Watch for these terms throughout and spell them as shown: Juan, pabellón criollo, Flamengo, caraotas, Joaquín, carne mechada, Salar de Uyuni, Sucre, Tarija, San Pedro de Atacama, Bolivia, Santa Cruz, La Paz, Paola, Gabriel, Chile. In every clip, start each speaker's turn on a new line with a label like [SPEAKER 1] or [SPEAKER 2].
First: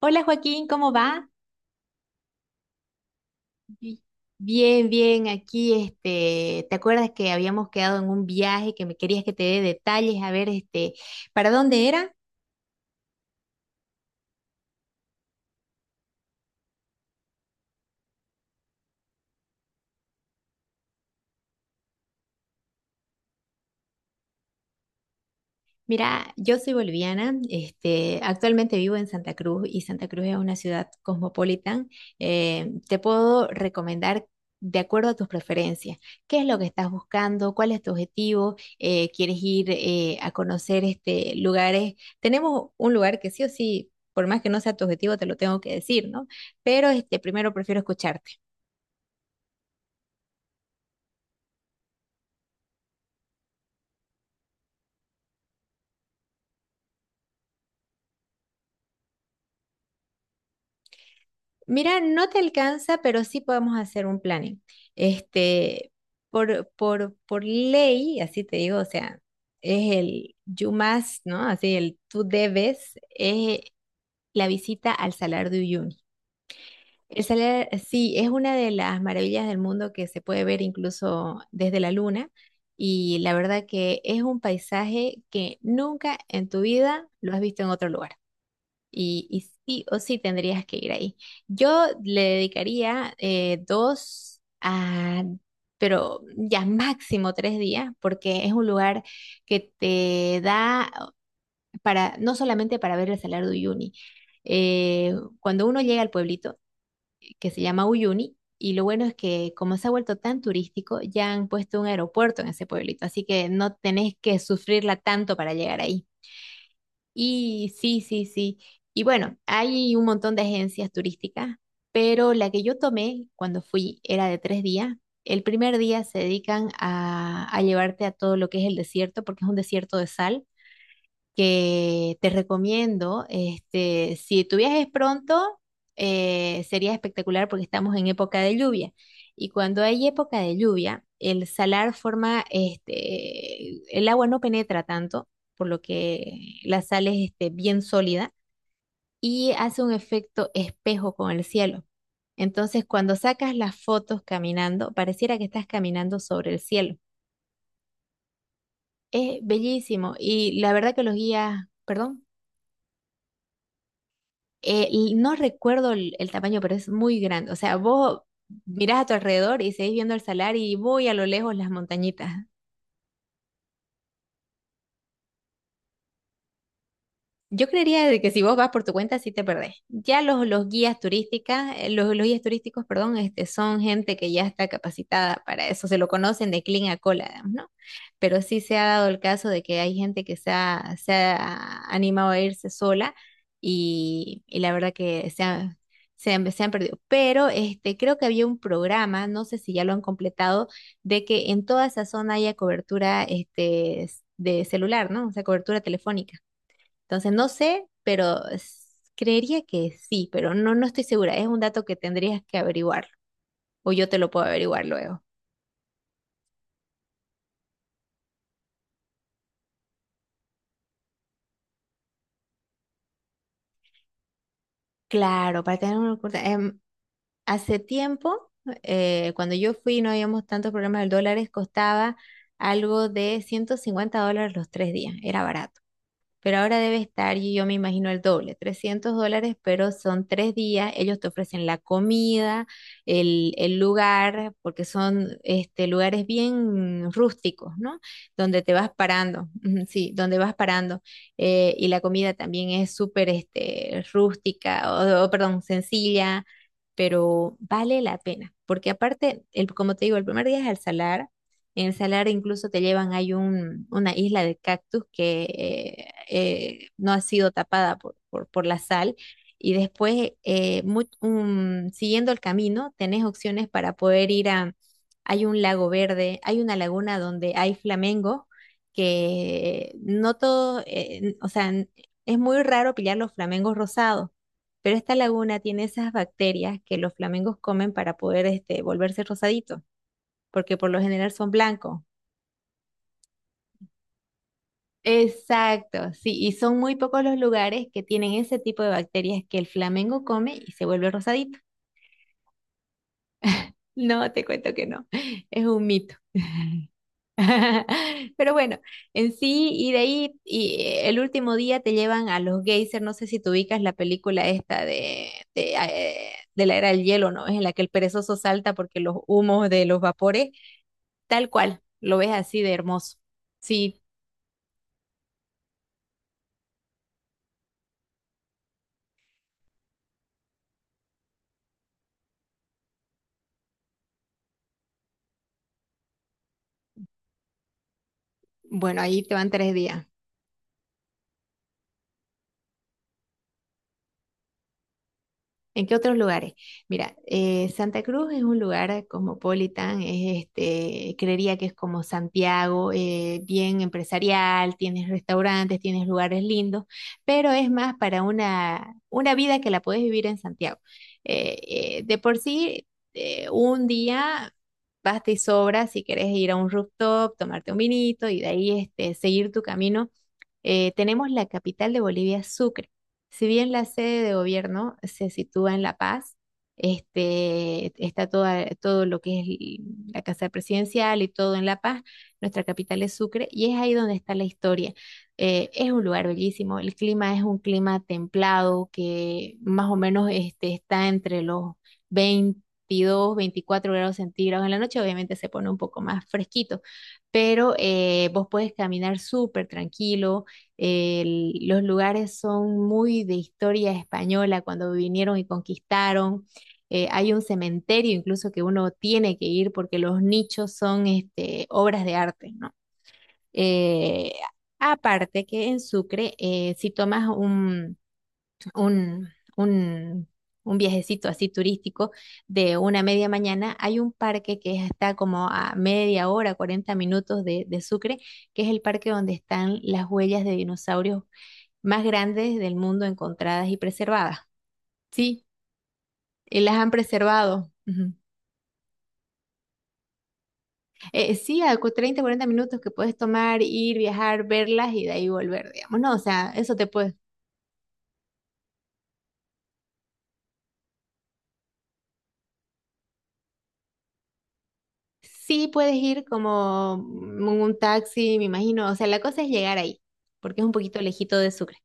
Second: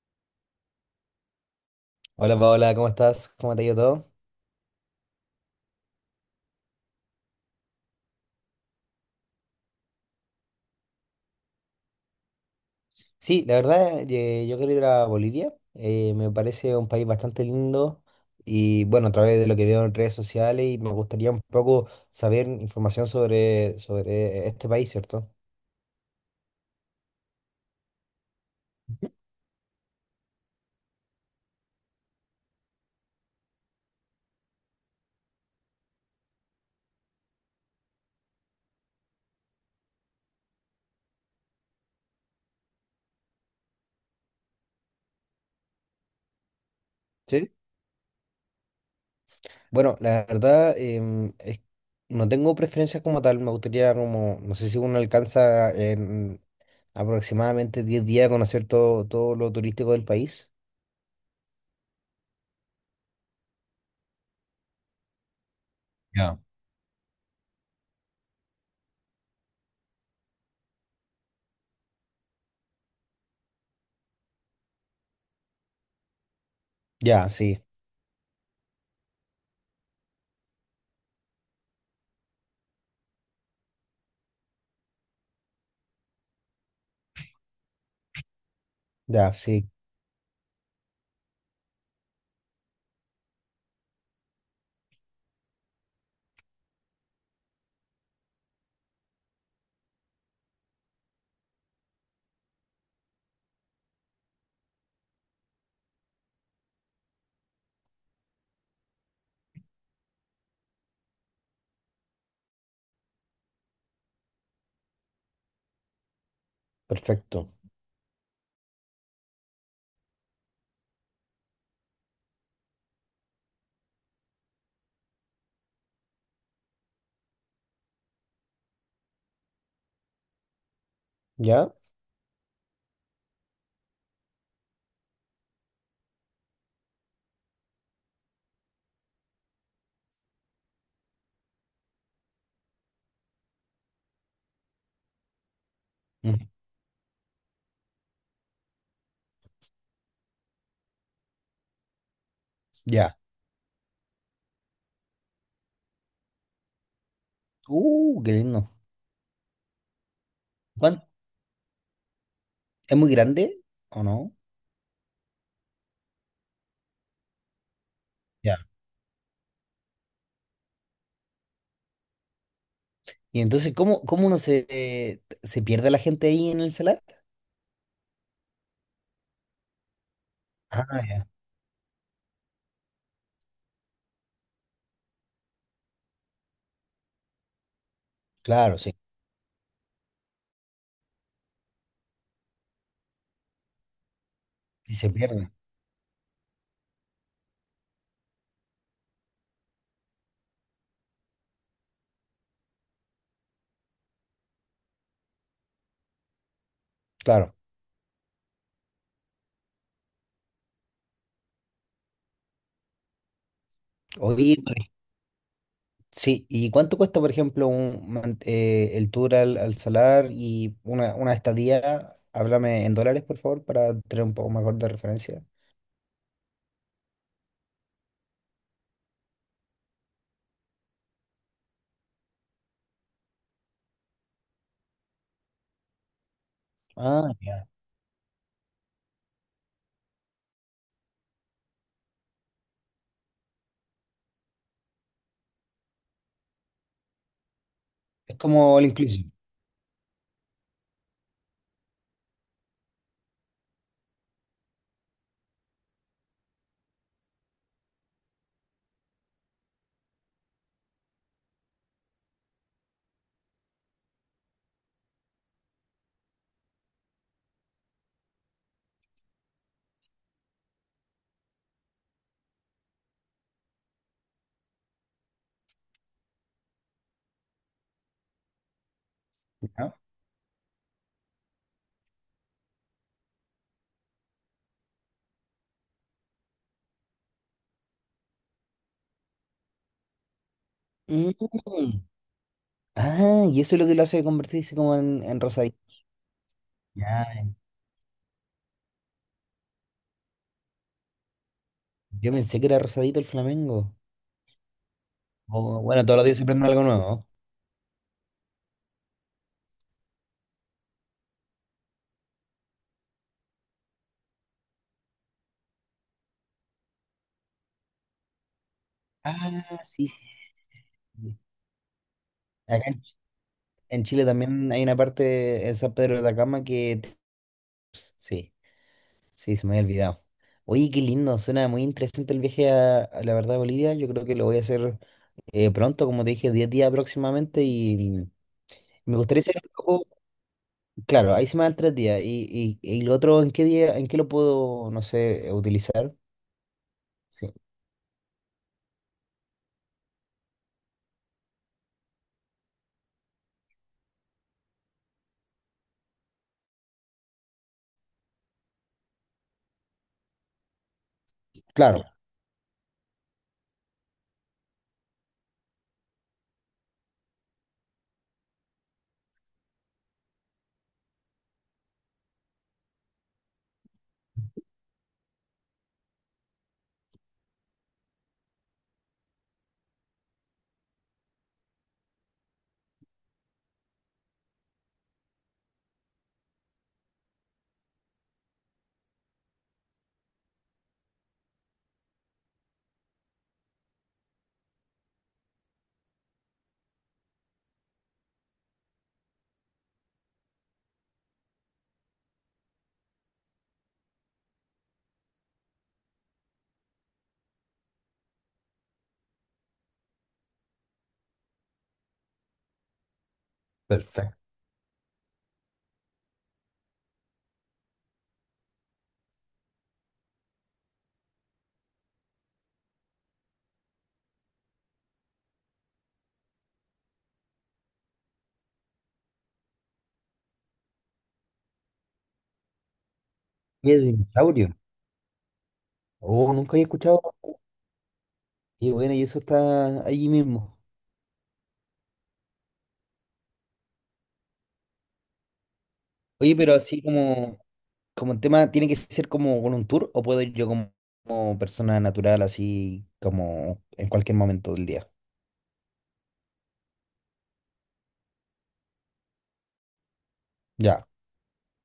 [SPEAKER 1] Hola Joaquín, ¿cómo va?
[SPEAKER 2] Hola Paola, ¿cómo estás? ¿Cómo te ha ido
[SPEAKER 1] Bi-
[SPEAKER 2] todo?
[SPEAKER 1] Bien, bien, aquí este, ¿te acuerdas que habíamos quedado en un viaje que me querías que te dé detalles? A ver, este, ¿para dónde era?
[SPEAKER 2] Sí, la verdad, yo quiero ir a Bolivia. Me parece un país bastante lindo y bueno, a través de lo que veo en redes sociales y me gustaría un poco saber información sobre este país, ¿cierto?
[SPEAKER 1] Mira, yo soy boliviana, este, actualmente vivo en
[SPEAKER 2] Ujú.
[SPEAKER 1] Santa Cruz y Santa Cruz es una ciudad cosmopolitan. Te puedo recomendar de acuerdo a tus preferencias, qué es lo que estás buscando, cuál es tu objetivo, quieres ir a conocer este, lugares. Tenemos un lugar que sí o sí, por más que no sea tu objetivo, te lo tengo que decir, ¿no? Pero este,
[SPEAKER 2] Sí.
[SPEAKER 1] primero prefiero escucharte.
[SPEAKER 2] Bueno, la verdad, no tengo preferencias como tal. Me gustaría como, no sé si uno alcanza en aproximadamente 10 días a conocer todo lo turístico del país.
[SPEAKER 1] Mira, no te alcanza, pero sí podemos hacer un planning. Este,
[SPEAKER 2] Ya.
[SPEAKER 1] por ley, así te digo, o sea, es el you must, ¿no? Así el tú debes, es la visita al Salar de Uyuni. El
[SPEAKER 2] Ya, sí,
[SPEAKER 1] Salar, sí, es una de las maravillas del mundo que se puede ver incluso desde la luna. Y la verdad que es un paisaje que nunca en tu vida lo has visto en otro lugar.
[SPEAKER 2] ya,
[SPEAKER 1] Y
[SPEAKER 2] sí,
[SPEAKER 1] sí o sí tendrías que ir ahí. Yo le dedicaría dos a, pero ya máximo 3 días, porque es un lugar que te da para, no solamente para ver el Salar de Uyuni. Eh, cuando uno llega al pueblito que se llama Uyuni, y lo bueno es que como se ha vuelto tan turístico, ya han puesto un aeropuerto en ese pueblito, así que no tenés que sufrirla tanto para llegar ahí.
[SPEAKER 2] perfecto.
[SPEAKER 1] Y sí, sí, sí. Y bueno, hay un montón de agencias turísticas, pero la que yo tomé cuando fui era de 3 días. El primer día se dedican a llevarte a todo lo que es el desierto, porque es un desierto de sal
[SPEAKER 2] ¿Ya?
[SPEAKER 1] que te recomiendo. Este, si tú viajes pronto, sería espectacular porque estamos en época de lluvia. Y cuando hay época de lluvia, el salar forma, este, el agua no penetra tanto, por lo
[SPEAKER 2] Ujú.
[SPEAKER 1] que la sal es este, bien sólida y hace un efecto espejo con el cielo. Entonces, cuando
[SPEAKER 2] Ya.
[SPEAKER 1] sacas las fotos caminando, pareciera que estás caminando sobre el cielo.
[SPEAKER 2] Qué lindo.
[SPEAKER 1] Es bellísimo y la verdad que
[SPEAKER 2] Juan,
[SPEAKER 1] los guías, perdón.
[SPEAKER 2] ¿es muy grande o no?
[SPEAKER 1] Y no recuerdo el tamaño, pero es muy grande. O sea, vos
[SPEAKER 2] Ya.
[SPEAKER 1] mirás a tu alrededor y seguís viendo el salar y muy a lo lejos las montañitas.
[SPEAKER 2] Y entonces, ¿cómo, cómo uno se pierde la gente ahí en el salar?
[SPEAKER 1] Yo creería de que si vos vas por tu cuenta, sí te perdés. Ya los guías
[SPEAKER 2] Ah, ya.
[SPEAKER 1] turísticas, los guías turísticos, perdón, este, son gente que ya está capacitada para eso, se lo conocen de clean a cola, digamos, ¿no? Pero sí se
[SPEAKER 2] Claro,
[SPEAKER 1] ha
[SPEAKER 2] sí.
[SPEAKER 1] dado el caso de que hay gente que se ha animado a irse sola y la verdad
[SPEAKER 2] Y se
[SPEAKER 1] que
[SPEAKER 2] pierde.
[SPEAKER 1] se han perdido. Pero este, creo que había un programa, no sé si ya lo han completado, de que en toda esa zona haya cobertura este, de celular, ¿no? O sea, cobertura telefónica. Entonces, no
[SPEAKER 2] Claro.
[SPEAKER 1] sé, pero creería que sí, pero no, no estoy segura. Es un dato que tendrías que averiguar o yo te lo puedo
[SPEAKER 2] Oye,
[SPEAKER 1] averiguar
[SPEAKER 2] vale.
[SPEAKER 1] luego.
[SPEAKER 2] Sí. ¿Y cuánto cuesta, por ejemplo, el tour al salar y una estadía? Háblame en dólares, por favor, para tener un poco mejor de referencia.
[SPEAKER 1] Claro, para tener una oculta- em, hace tiempo, cuando yo fui, no habíamos tantos problemas del dólar, costaba algo de $150 los 3 días. Era barato. Pero ahora debe
[SPEAKER 2] Ah,
[SPEAKER 1] estar, y yo
[SPEAKER 2] ya.
[SPEAKER 1] me imagino el doble, $300, pero son 3 días, ellos te ofrecen la comida, el lugar, porque son este, lugares bien rústicos, ¿no?
[SPEAKER 2] Es
[SPEAKER 1] Donde te
[SPEAKER 2] como el
[SPEAKER 1] vas
[SPEAKER 2] inclusive,
[SPEAKER 1] parando, ujú, sí, donde vas parando, y la comida también es súper este, rústica, perdón, sencilla, pero vale la pena, porque aparte, el, como te digo, el primer día es al salar, en el salar incluso te llevan, hay una isla de cactus que no ha sido tapada por la sal. Y después, siguiendo el camino, tenés opciones para poder ir a, hay un lago verde, hay una laguna donde hay flamengo, que
[SPEAKER 2] ¿no?
[SPEAKER 1] no todo, o sea, es muy raro pillar los flamengos rosados, pero esta laguna tiene esas bacterias que los flamengos comen para poder este, volverse rosaditos, porque por lo general son
[SPEAKER 2] Mm.
[SPEAKER 1] blancos.
[SPEAKER 2] Ah, y eso es lo que lo hace convertirse como en rosadito.
[SPEAKER 1] Exacto, sí, y son muy pocos los lugares que tienen ese tipo de bacterias que el flamengo come y se vuelve rosadito.
[SPEAKER 2] Yo pensé que era rosadito el Flamengo.
[SPEAKER 1] No, te cuento que no, es
[SPEAKER 2] O,
[SPEAKER 1] un
[SPEAKER 2] bueno,
[SPEAKER 1] mito.
[SPEAKER 2] todos los días se prende algo nuevo, ¿no?
[SPEAKER 1] Pero bueno, en sí, y de ahí, y el último día te llevan a los geysers, no sé si tú ubicas la película esta de la era del hielo, ¿no? Es en la que el perezoso salta porque los
[SPEAKER 2] Ah,
[SPEAKER 1] humos de los
[SPEAKER 2] sí, sí,
[SPEAKER 1] vapores,
[SPEAKER 2] sí, sí.
[SPEAKER 1] tal cual, lo ves así de
[SPEAKER 2] Acá en,
[SPEAKER 1] hermoso. Sí,
[SPEAKER 2] en Chile también hay una parte en San Pedro de Atacama que... Sí, sí, se me había olvidado. Oye, qué lindo, suena muy interesante el viaje a la verdad a Bolivia. Yo creo que lo voy a hacer pronto, como te dije, 10 días próximamente y
[SPEAKER 1] bueno,
[SPEAKER 2] me
[SPEAKER 1] ahí te
[SPEAKER 2] gustaría
[SPEAKER 1] van
[SPEAKER 2] hacer un
[SPEAKER 1] 3 días.
[SPEAKER 2] poco... Claro, ahí se me dan 3 días. Y, y lo otro, ¿en qué día, en qué lo puedo, no sé,
[SPEAKER 1] ¿En qué
[SPEAKER 2] utilizar?
[SPEAKER 1] otros lugares? Mira,
[SPEAKER 2] Sí,
[SPEAKER 1] Santa Cruz es un lugar cosmopolitan, es este, creería que es como Santiago, bien empresarial, tienes restaurantes, tienes lugares lindos, pero es más para una vida que la puedes vivir en Santiago. Eh, eh,
[SPEAKER 2] claro.
[SPEAKER 1] de por sí, un día basta y sobra si quieres ir a un rooftop, tomarte un vinito y de ahí este, seguir tu camino. Tenemos la capital de Bolivia, Sucre. Si bien la sede de gobierno se sitúa en La Paz, este, está toda, todo lo que es la casa presidencial y todo en La Paz, nuestra capital es Sucre y es ahí donde está la historia. Es un lugar bellísimo, el clima es un clima templado que más o menos este, está entre los 22 24 °C. En la noche obviamente se pone un poco más fresquito pero vos puedes caminar súper tranquilo, los lugares son muy de historia española cuando vinieron y conquistaron. Hay un cementerio incluso que uno tiene que ir porque los nichos son este, obras de arte, ¿no? Eh,
[SPEAKER 2] Perfecto.
[SPEAKER 1] aparte que en Sucre, si tomas un, un, un viajecito así turístico de una media mañana, hay un parque que está como a media hora, 40 minutos de Sucre, que es el parque donde están las huellas de dinosaurios más grandes del mundo encontradas y
[SPEAKER 2] ¿Qué
[SPEAKER 1] preservadas.
[SPEAKER 2] dinosaurio?
[SPEAKER 1] Sí,
[SPEAKER 2] Oh,
[SPEAKER 1] y
[SPEAKER 2] nunca
[SPEAKER 1] las
[SPEAKER 2] había
[SPEAKER 1] han
[SPEAKER 2] escuchado.
[SPEAKER 1] preservado. Ujú.
[SPEAKER 2] Y bueno, y eso está allí mismo.
[SPEAKER 1] Sí, a 30, 40 minutos que puedes tomar, ir, viajar, verlas y de ahí volver, digamos. No, o sea,
[SPEAKER 2] Oye,
[SPEAKER 1] eso
[SPEAKER 2] pero
[SPEAKER 1] te
[SPEAKER 2] así
[SPEAKER 1] puede.
[SPEAKER 2] como el tema, ¿tiene que ser como con un tour o puedo ir yo como persona natural, así como en cualquier momento del día?
[SPEAKER 1] Sí puedes ir como en un taxi, me imagino. O sea, la cosa es llegar ahí, porque es un poquito
[SPEAKER 2] Ya,
[SPEAKER 1] lejito de Sucre.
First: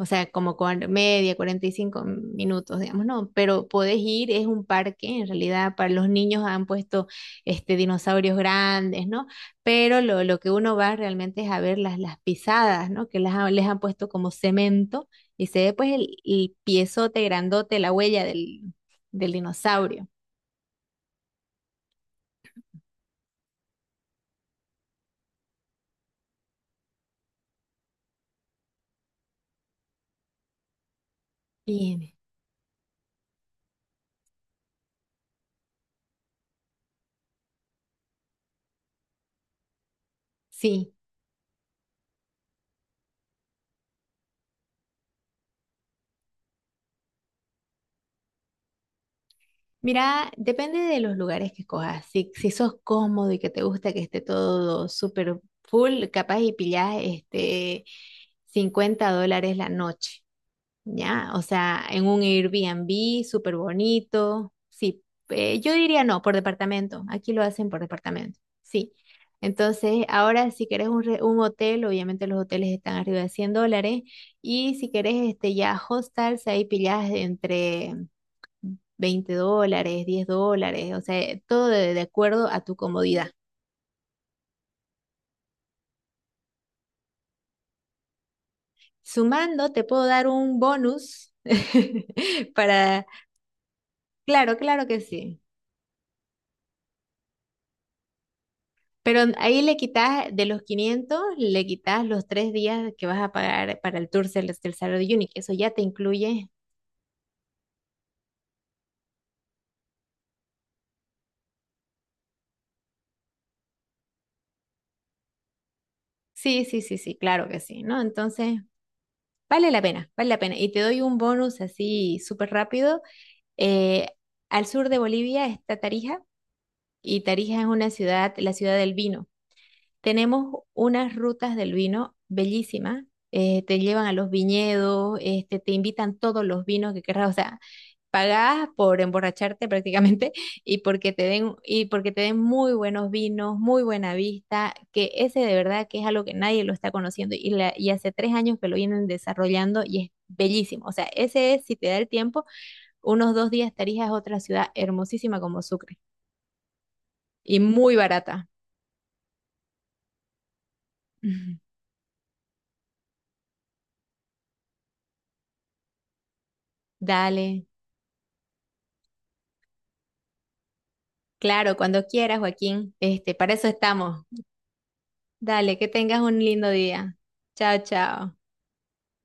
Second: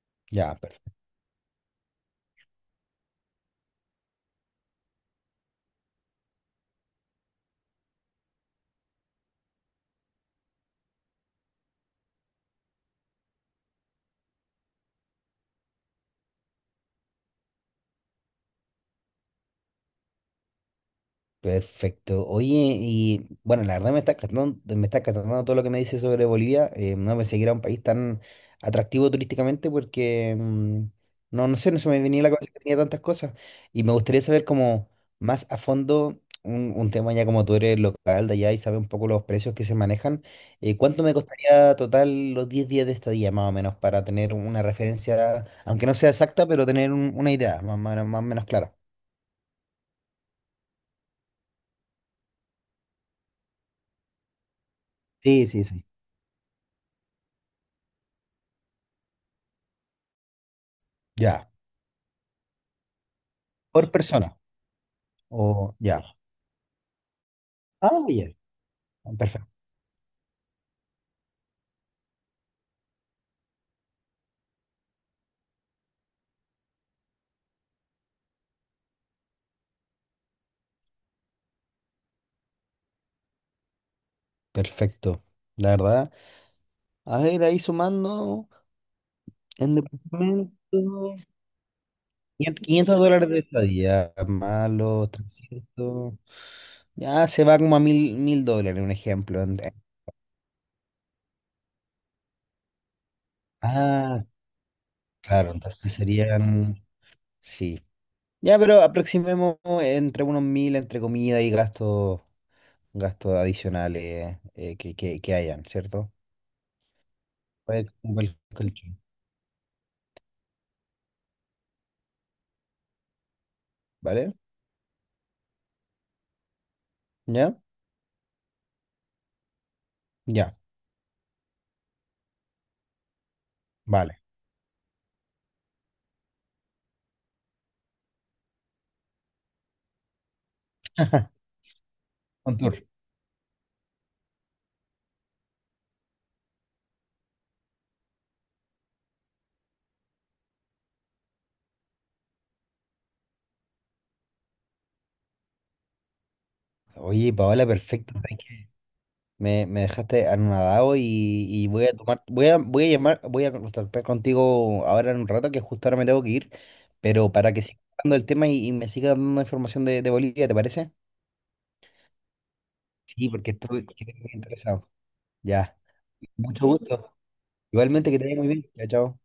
[SPEAKER 1] O sea, como
[SPEAKER 2] ya.
[SPEAKER 1] media, 45 minutos, digamos, ¿no? Pero podés ir, es un parque, en realidad para los niños han puesto este, dinosaurios grandes, ¿no? Pero lo que uno va realmente es a ver las pisadas, ¿no? Que las, les han puesto como cemento y se ve pues el piezote grandote, la huella del, del dinosaurio.
[SPEAKER 2] Perfecto. Oye, y bueno, la verdad me está encantando todo lo que me dice sobre Bolivia. No pensé que era un país tan atractivo turísticamente porque no, no sé, no se me
[SPEAKER 1] Bien,
[SPEAKER 2] venía a la cabeza que tenía tantas cosas. Y me gustaría saber como más a fondo un tema ya como tú eres local de allá y sabes un poco los precios que se manejan.
[SPEAKER 1] sí.
[SPEAKER 2] ¿Cuánto me costaría total los 10 días de estadía más o menos para tener una referencia, aunque no sea exacta, pero tener una idea más o menos clara?
[SPEAKER 1] Mira, depende de los lugares que escojas. Si, si sos cómodo y que te gusta que esté todo súper
[SPEAKER 2] Sí, sí, sí.
[SPEAKER 1] full, capaz y pillás este $50 la noche, ¿ya? O
[SPEAKER 2] Ya.
[SPEAKER 1] sea, en un Airbnb súper
[SPEAKER 2] Por persona.
[SPEAKER 1] bonito. Sí, yo
[SPEAKER 2] O
[SPEAKER 1] diría
[SPEAKER 2] ya.
[SPEAKER 1] no, por departamento. Aquí lo hacen por
[SPEAKER 2] Ah, bien.
[SPEAKER 1] departamento, sí.
[SPEAKER 2] Perfecto.
[SPEAKER 1] Entonces, ahora si querés un hotel, obviamente los hoteles están arriba de $100. Y si querés este, ya hostels, ahí pillás entre veinte dólares, $10, o sea, todo de acuerdo a tu comodidad.
[SPEAKER 2] Perfecto. La verdad. A ver, ahí sumando
[SPEAKER 1] Sumando,
[SPEAKER 2] en
[SPEAKER 1] te puedo dar un
[SPEAKER 2] departamento.
[SPEAKER 1] bonus
[SPEAKER 2] Quinientos 500
[SPEAKER 1] para...
[SPEAKER 2] dólares de estadía,
[SPEAKER 1] Claro,
[SPEAKER 2] más
[SPEAKER 1] claro que
[SPEAKER 2] los
[SPEAKER 1] sí.
[SPEAKER 2] 300. Ya se va como a mil dólares, un
[SPEAKER 1] Pero
[SPEAKER 2] ejemplo.
[SPEAKER 1] ahí le quitas de los 500, le quitas los tres días que vas a pagar para el
[SPEAKER 2] Ah,
[SPEAKER 1] tour del, del Saturday Unique. Eso
[SPEAKER 2] claro,
[SPEAKER 1] ya te
[SPEAKER 2] entonces
[SPEAKER 1] incluye.
[SPEAKER 2] serían. Sí. Ya, pero aproximemos entre unos mil entre comida y gastos adicionales que hayan, ¿cierto?
[SPEAKER 1] Sí, sí, sí, sí, claro que sí,
[SPEAKER 2] Pues,
[SPEAKER 1] ¿no?
[SPEAKER 2] como el
[SPEAKER 1] Entonces,
[SPEAKER 2] colchón.
[SPEAKER 1] vale la pena, vale la pena. Y te doy un bonus así súper rápido. Eh,
[SPEAKER 2] ¿Vale?
[SPEAKER 1] al sur de Bolivia está Tarija y Tarija
[SPEAKER 2] ¿Ya?
[SPEAKER 1] es una ciudad, la ciudad del vino.
[SPEAKER 2] Ya,
[SPEAKER 1] Tenemos unas rutas del vino bellísimas. Te llevan a
[SPEAKER 2] vale.
[SPEAKER 1] los viñedos, este, te invitan todos los vinos que querrás. O sea, pagás por emborracharte prácticamente y porque te den, y porque te den
[SPEAKER 2] Un
[SPEAKER 1] muy
[SPEAKER 2] tour.
[SPEAKER 1] buenos vinos, muy buena vista, que ese de verdad que es algo que nadie lo está conociendo y, y hace 3 años que lo vienen desarrollando y es bellísimo. O sea, ese es, si te da el tiempo, unos 2 días estarías a otra ciudad hermosísima como Sucre
[SPEAKER 2] Oye,
[SPEAKER 1] y
[SPEAKER 2] Paola,
[SPEAKER 1] muy
[SPEAKER 2] perfecto. ¿Sabes
[SPEAKER 1] barata.
[SPEAKER 2] qué? Me dejaste anonadado y, voy a tomar, voy a, voy a llamar, voy a contactar contigo ahora en un rato, que justo ahora me tengo que ir, pero para que
[SPEAKER 1] Dale.
[SPEAKER 2] siga hablando el tema y, me siga dando información de Bolivia, ¿te parece?
[SPEAKER 1] Claro, cuando quieras, Joaquín.
[SPEAKER 2] Sí,
[SPEAKER 1] Este,
[SPEAKER 2] porque
[SPEAKER 1] para eso
[SPEAKER 2] estoy, porque estoy
[SPEAKER 1] estamos.
[SPEAKER 2] muy interesado.
[SPEAKER 1] Dale,
[SPEAKER 2] Ya.
[SPEAKER 1] que tengas un
[SPEAKER 2] Mucho
[SPEAKER 1] lindo
[SPEAKER 2] gusto.
[SPEAKER 1] día. Chao,
[SPEAKER 2] Igualmente que te
[SPEAKER 1] chao.
[SPEAKER 2] vaya muy bien. Chao, chao.